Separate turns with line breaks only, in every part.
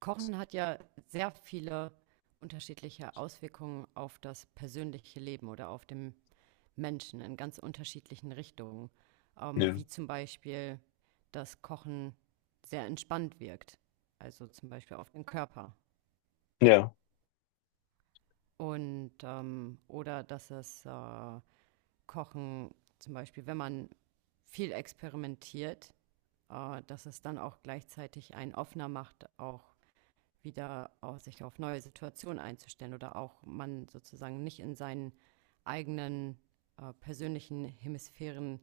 Kochen hat ja sehr viele unterschiedliche Auswirkungen auf das persönliche Leben oder auf den Menschen in ganz unterschiedlichen Richtungen,
Ja,
wie zum Beispiel, dass Kochen sehr entspannt wirkt, also zum Beispiel auf den Körper.
ja,
Oder dass es Kochen, zum Beispiel, wenn man viel experimentiert, dass es dann auch gleichzeitig einen offener macht, auch wieder auch sich auf neue Situationen einzustellen oder auch man sozusagen nicht in seinen eigenen persönlichen Hemisphären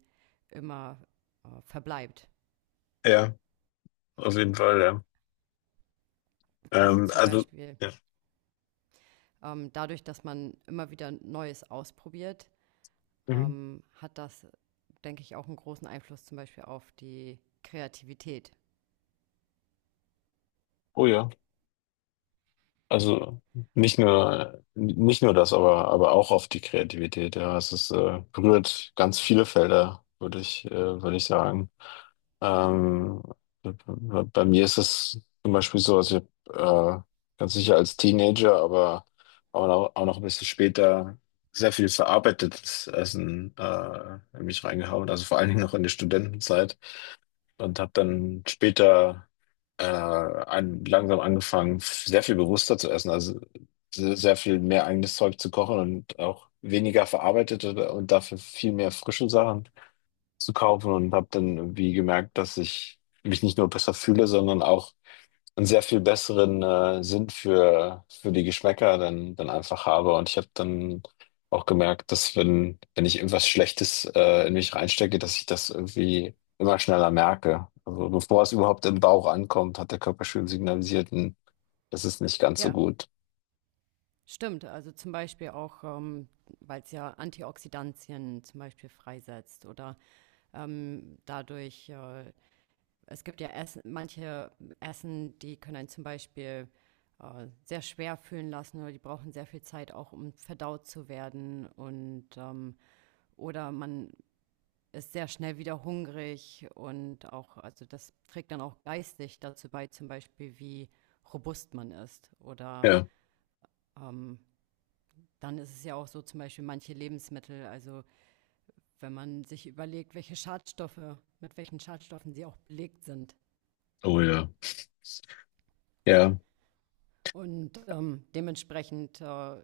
immer verbleibt.
ja, auf jeden Fall, ja.
Also zum
Also,
Beispiel
ja.
dadurch, dass man immer wieder Neues ausprobiert,
Mhm.
hat das, denke ich, auch einen großen Einfluss zum Beispiel auf die Kreativität.
Oh ja, also nicht nur das, aber auch auf die Kreativität, ja. Es berührt ganz viele Felder, würde ich sagen. Ähm, bei mir ist es zum Beispiel so, also ich hab, ganz sicher als Teenager, aber auch noch ein bisschen später sehr viel verarbeitetes Essen in mich reingehauen, also vor allen Dingen noch in der Studentenzeit. Und habe dann später langsam angefangen, sehr viel bewusster zu essen, also sehr viel mehr eigenes Zeug zu kochen und auch weniger verarbeitete und dafür viel mehr frische Sachen zu kaufen und habe dann irgendwie gemerkt, dass ich mich nicht nur besser fühle, sondern auch einen sehr viel besseren Sinn für die Geschmäcker dann einfach habe. Und ich habe dann auch gemerkt, dass wenn ich irgendwas Schlechtes in mich reinstecke, dass ich das irgendwie immer schneller merke. Also bevor es überhaupt im Bauch ankommt, hat der Körper schon signalisiert: "Hm, das ist nicht ganz so
Ja,
gut."
stimmt, also zum Beispiel auch, weil es ja Antioxidantien zum Beispiel freisetzt oder dadurch es gibt ja Essen, manche Essen, die können einen zum Beispiel sehr schwer fühlen lassen oder die brauchen sehr viel Zeit auch, um verdaut zu werden, oder man ist sehr schnell wieder hungrig und auch, also das trägt dann auch geistig dazu bei, zum Beispiel wie robust man ist. Oder
Ja,
dann ist es ja auch so, zum Beispiel manche Lebensmittel, also wenn man sich überlegt, welche Schadstoffe, mit welchen Schadstoffen sie auch belegt sind.
oh ja. Ja,
Dementsprechend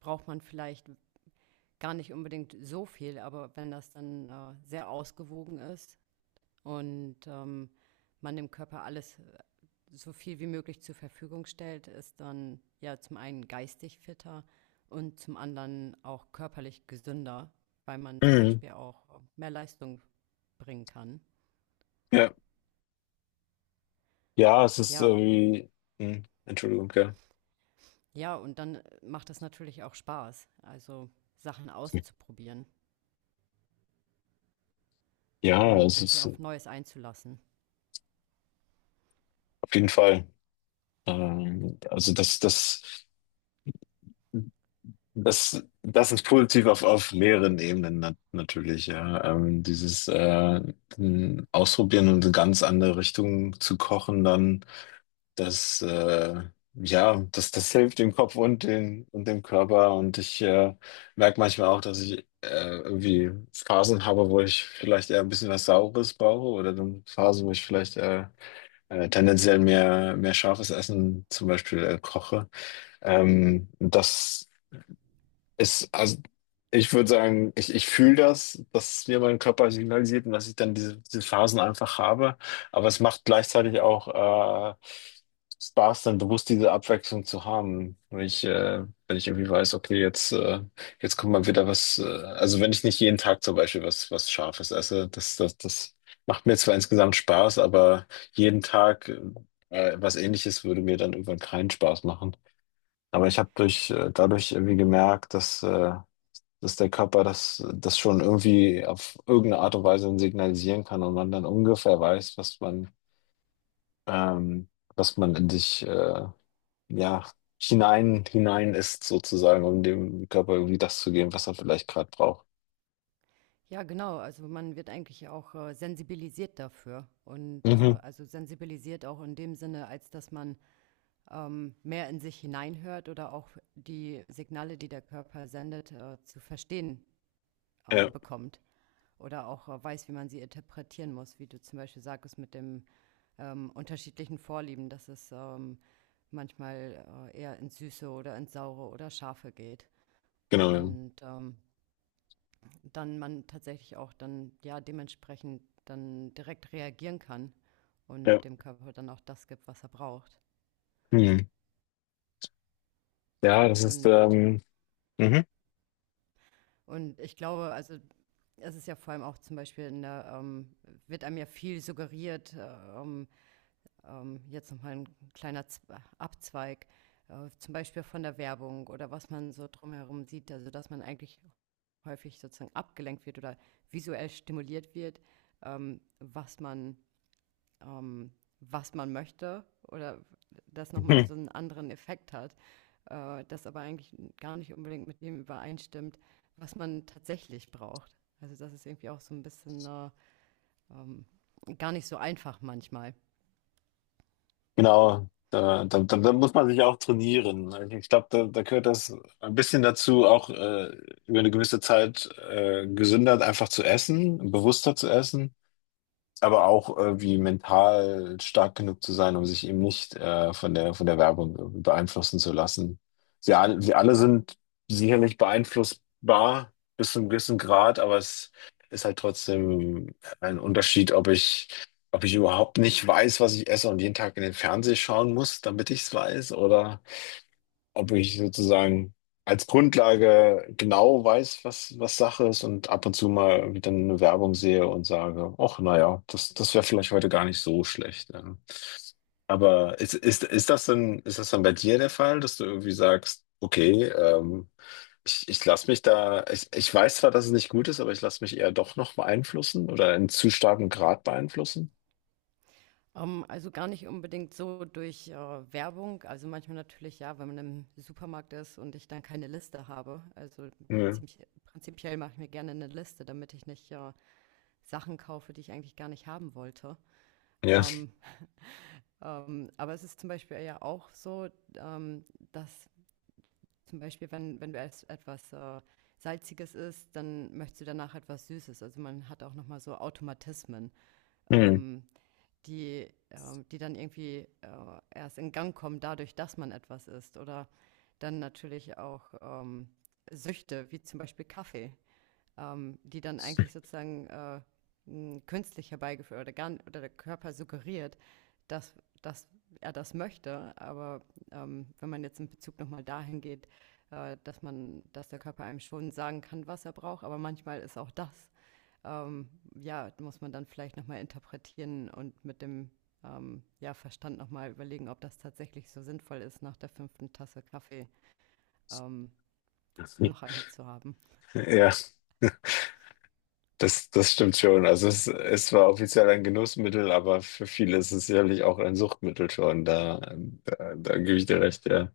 braucht man vielleicht gar nicht unbedingt so viel, aber wenn das dann sehr ausgewogen ist und man dem Körper alles so viel wie möglich zur Verfügung stellt, ist dann ja zum einen geistig fitter und zum anderen auch körperlich gesünder, weil man zum
mhm.
Beispiel auch mehr Leistung bringen kann.
Ja, ja, es ist
Ja,
irgendwie, hm, Entschuldigung, ja.
ja, und dann macht es natürlich auch Spaß, also Sachen auszuprobieren
Ja,
und
es
sich
ist
auf Neues einzulassen.
auf jeden Fall. Also das, das. Das ist positiv auf mehreren Ebenen natürlich, ja. Dieses Ausprobieren und in ganz andere Richtungen zu kochen, dann das, ja, das hilft dem Kopf und dem Körper. Und ich merke manchmal auch, dass ich irgendwie Phasen habe, wo ich vielleicht eher ein bisschen was Saures brauche oder dann Phasen, wo ich vielleicht tendenziell mehr scharfes Essen zum Beispiel koche. Ähm, das also ich würde sagen, ich fühle das, dass mir mein Körper signalisiert und dass ich dann diese Phasen einfach habe. Aber es macht gleichzeitig auch Spaß, dann bewusst diese Abwechslung zu haben. Wenn ich irgendwie weiß, okay, jetzt kommt mal wieder was, also wenn ich nicht jeden Tag zum Beispiel was Scharfes esse, das macht mir zwar insgesamt Spaß, aber jeden Tag was Ähnliches würde mir dann irgendwann keinen Spaß machen. Aber ich habe durch dadurch irgendwie gemerkt, dass der Körper das schon irgendwie auf irgendeine Art und Weise signalisieren kann und man dann ungefähr weiß, ähm, was man in sich ja, hinein ist, sozusagen, um dem Körper irgendwie das zu geben, was er vielleicht gerade braucht.
Ja, genau. Also man wird eigentlich auch sensibilisiert dafür. Und
Mhm.
also sensibilisiert auch in dem Sinne, als dass man mehr in sich hineinhört oder auch die Signale, die der Körper sendet, zu verstehen
Ja,
bekommt. Oder auch weiß, wie man sie interpretieren muss, wie du zum Beispiel sagtest mit dem unterschiedlichen Vorlieben, dass es manchmal eher ins Süße oder ins Saure oder Scharfe geht.
genau, ja.
Und dann man tatsächlich auch dann ja dementsprechend dann direkt reagieren kann und
Ja,
dem Körper dann auch das gibt, was er braucht.
mhm. Ja, das ist
Und,
mhm.
und ich glaube, also es ist ja vor allem auch zum Beispiel in der, wird einem ja viel suggeriert, jetzt nochmal ein kleiner Z Abzweig, zum Beispiel von der Werbung oder was man so drumherum sieht, also dass man eigentlich häufig sozusagen abgelenkt wird oder visuell stimuliert wird, ähm, was man ähm, was man möchte oder das nochmal so einen anderen Effekt hat, das aber eigentlich gar nicht unbedingt mit dem übereinstimmt, was man tatsächlich braucht. Also das ist irgendwie auch so ein bisschen ähm, gar nicht so einfach manchmal.
Genau, da muss man sich auch trainieren. Ich glaube, da gehört das ein bisschen dazu, auch über eine gewisse Zeit gesünder einfach zu essen, bewusster zu essen, aber auch irgendwie mental stark genug zu sein, um sich eben nicht von der Werbung beeinflussen zu lassen. Sie alle
Ja,
sind sicherlich beeinflussbar bis zu einem gewissen Grad, aber es ist halt trotzdem ein Unterschied, ob ich, überhaupt nicht weiß, was ich esse und jeden Tag in den Fernseher schauen muss, damit ich es weiß, oder ob ich sozusagen als Grundlage genau weiß, was Sache ist und ab und zu mal wieder eine Werbung sehe und sage, ach, naja, das wäre vielleicht heute gar nicht so schlecht. Ja. Aber ist das denn, ist das dann bei dir der Fall, dass du irgendwie sagst, okay, ich lasse mich da, ich weiß zwar, dass es nicht gut ist, aber ich lasse mich eher doch noch beeinflussen oder in zu starkem Grad beeinflussen?
also gar nicht unbedingt so durch Werbung. Also manchmal natürlich ja, wenn man im Supermarkt ist und ich dann keine Liste habe. Also
Ja.
prinzip, prinzipiell mache ich mir gerne eine Liste, damit ich nicht Sachen kaufe, die ich eigentlich gar nicht haben wollte.
Ja.
Ähm, aber es ist zum Beispiel ja auch so, ähm, dass zum Beispiel, wenn, wenn du erst etwas Salziges isst, dann möchtest du danach etwas Süßes. Also man hat auch nochmal so Automatismen,
Hm.
ähm, die dann irgendwie erst in Gang kommen, dadurch, dass man etwas isst. Oder dann natürlich auch Süchte, wie zum Beispiel Kaffee, die dann eigentlich sozusagen künstlich herbeigeführt oder, gar, oder der Körper suggeriert, dass, dass er das möchte. Aber wenn man jetzt in Bezug nochmal dahin geht, dass man, dass der Körper einem schon sagen kann, was er braucht, aber manchmal ist auch das, ähm, ja, muss man dann vielleicht nochmal interpretieren und mit dem ja, Verstand nochmal überlegen, ob das tatsächlich so sinnvoll ist, nach der fünften Tasse Kaffee ähm, noch eine zu haben.
Ja. Das stimmt schon. Also es war offiziell ein Genussmittel, aber für viele ist es sicherlich auch ein Suchtmittel schon. Da gebe ich dir recht, ja.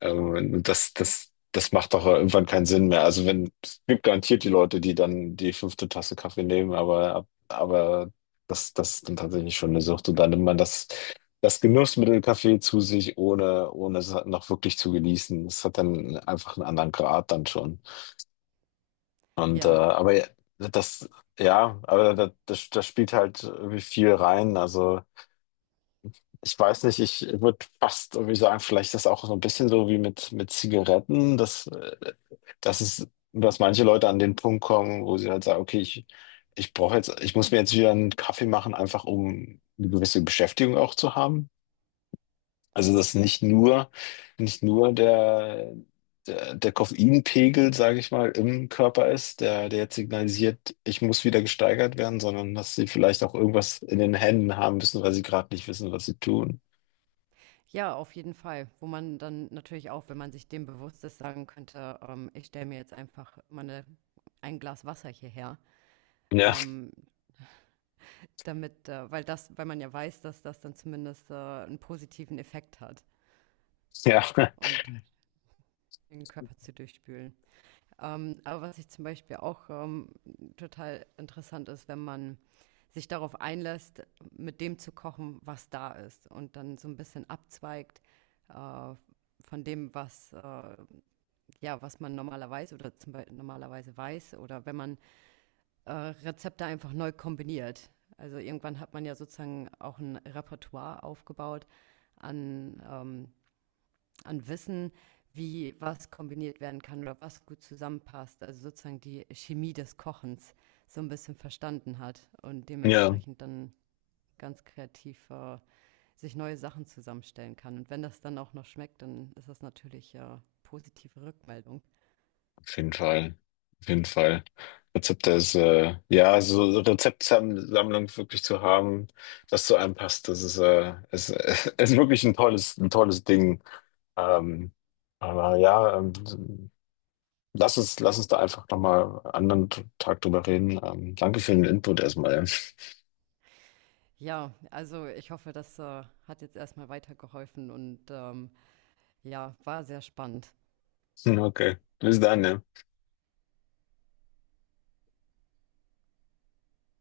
Und das macht doch irgendwann keinen Sinn mehr. Also wenn, es gibt garantiert die Leute, die dann die fünfte Tasse Kaffee nehmen, aber das ist dann tatsächlich schon eine Sucht. Und dann nimmt man das, das Genussmittel Kaffee zu sich, ohne es noch wirklich zu genießen. Es hat dann einfach einen anderen Grad dann schon. Und äh,
Ja,
aber ja, das, ja, aber da, das spielt halt irgendwie viel rein. Also ich weiß nicht, ich würde fast irgendwie sagen, vielleicht ist das auch so ein bisschen so wie mit Zigaretten, dass manche Leute an den Punkt kommen, wo sie halt sagen, okay, ich brauche jetzt, ich muss mir jetzt wieder einen Kaffee machen, einfach um eine gewisse Beschäftigung auch zu haben. Also dass nicht nur der Koffeinpegel, sage ich mal, im Körper ist, der jetzt signalisiert, ich muss wieder gesteigert werden, sondern dass sie vielleicht auch irgendwas in den Händen haben müssen, weil sie gerade nicht wissen, was sie tun.
ja, auf jeden Fall. Wo man dann natürlich auch, wenn man sich dem bewusst ist, sagen könnte, ich stelle mir jetzt einfach mal ein Glas Wasser hierher,
Ja,
ähm, damit, weil man ja weiß, dass das dann zumindest, 'n positiven Effekt hat
ja,
und den Körper zu durchspülen. Aber was ich zum Beispiel auch, total interessant ist, wenn man sich darauf einlässt, mit dem zu kochen, was da ist und dann so ein bisschen abzweigt, äh, von dem, was, ja, was man normalerweise oder zum Beispiel normalerweise weiß oder wenn man Rezepte einfach neu kombiniert. Also irgendwann hat man ja sozusagen auch ein Repertoire aufgebaut an, ähm, an Wissen, wie was kombiniert werden kann oder was gut zusammenpasst. Also sozusagen die Chemie des Kochens so ein bisschen verstanden hat und
ja.
dementsprechend dann ganz kreativ sich neue Sachen zusammenstellen kann. Und wenn das dann auch noch schmeckt, dann ist das natürlich positive Rückmeldung.
Auf jeden Fall. Auf jeden Fall. Ja, so Rezeptsammlung wirklich zu haben, das zu einem passt, das ist, ist wirklich ein tolles Ding. Ähm, aber ja, lass uns da einfach nochmal einen anderen Tag drüber reden. Danke für den Input erstmal.
Ja, also ich hoffe, das hat jetzt erstmal weitergeholfen und ja, war sehr spannend.
Okay, bis dann, ja.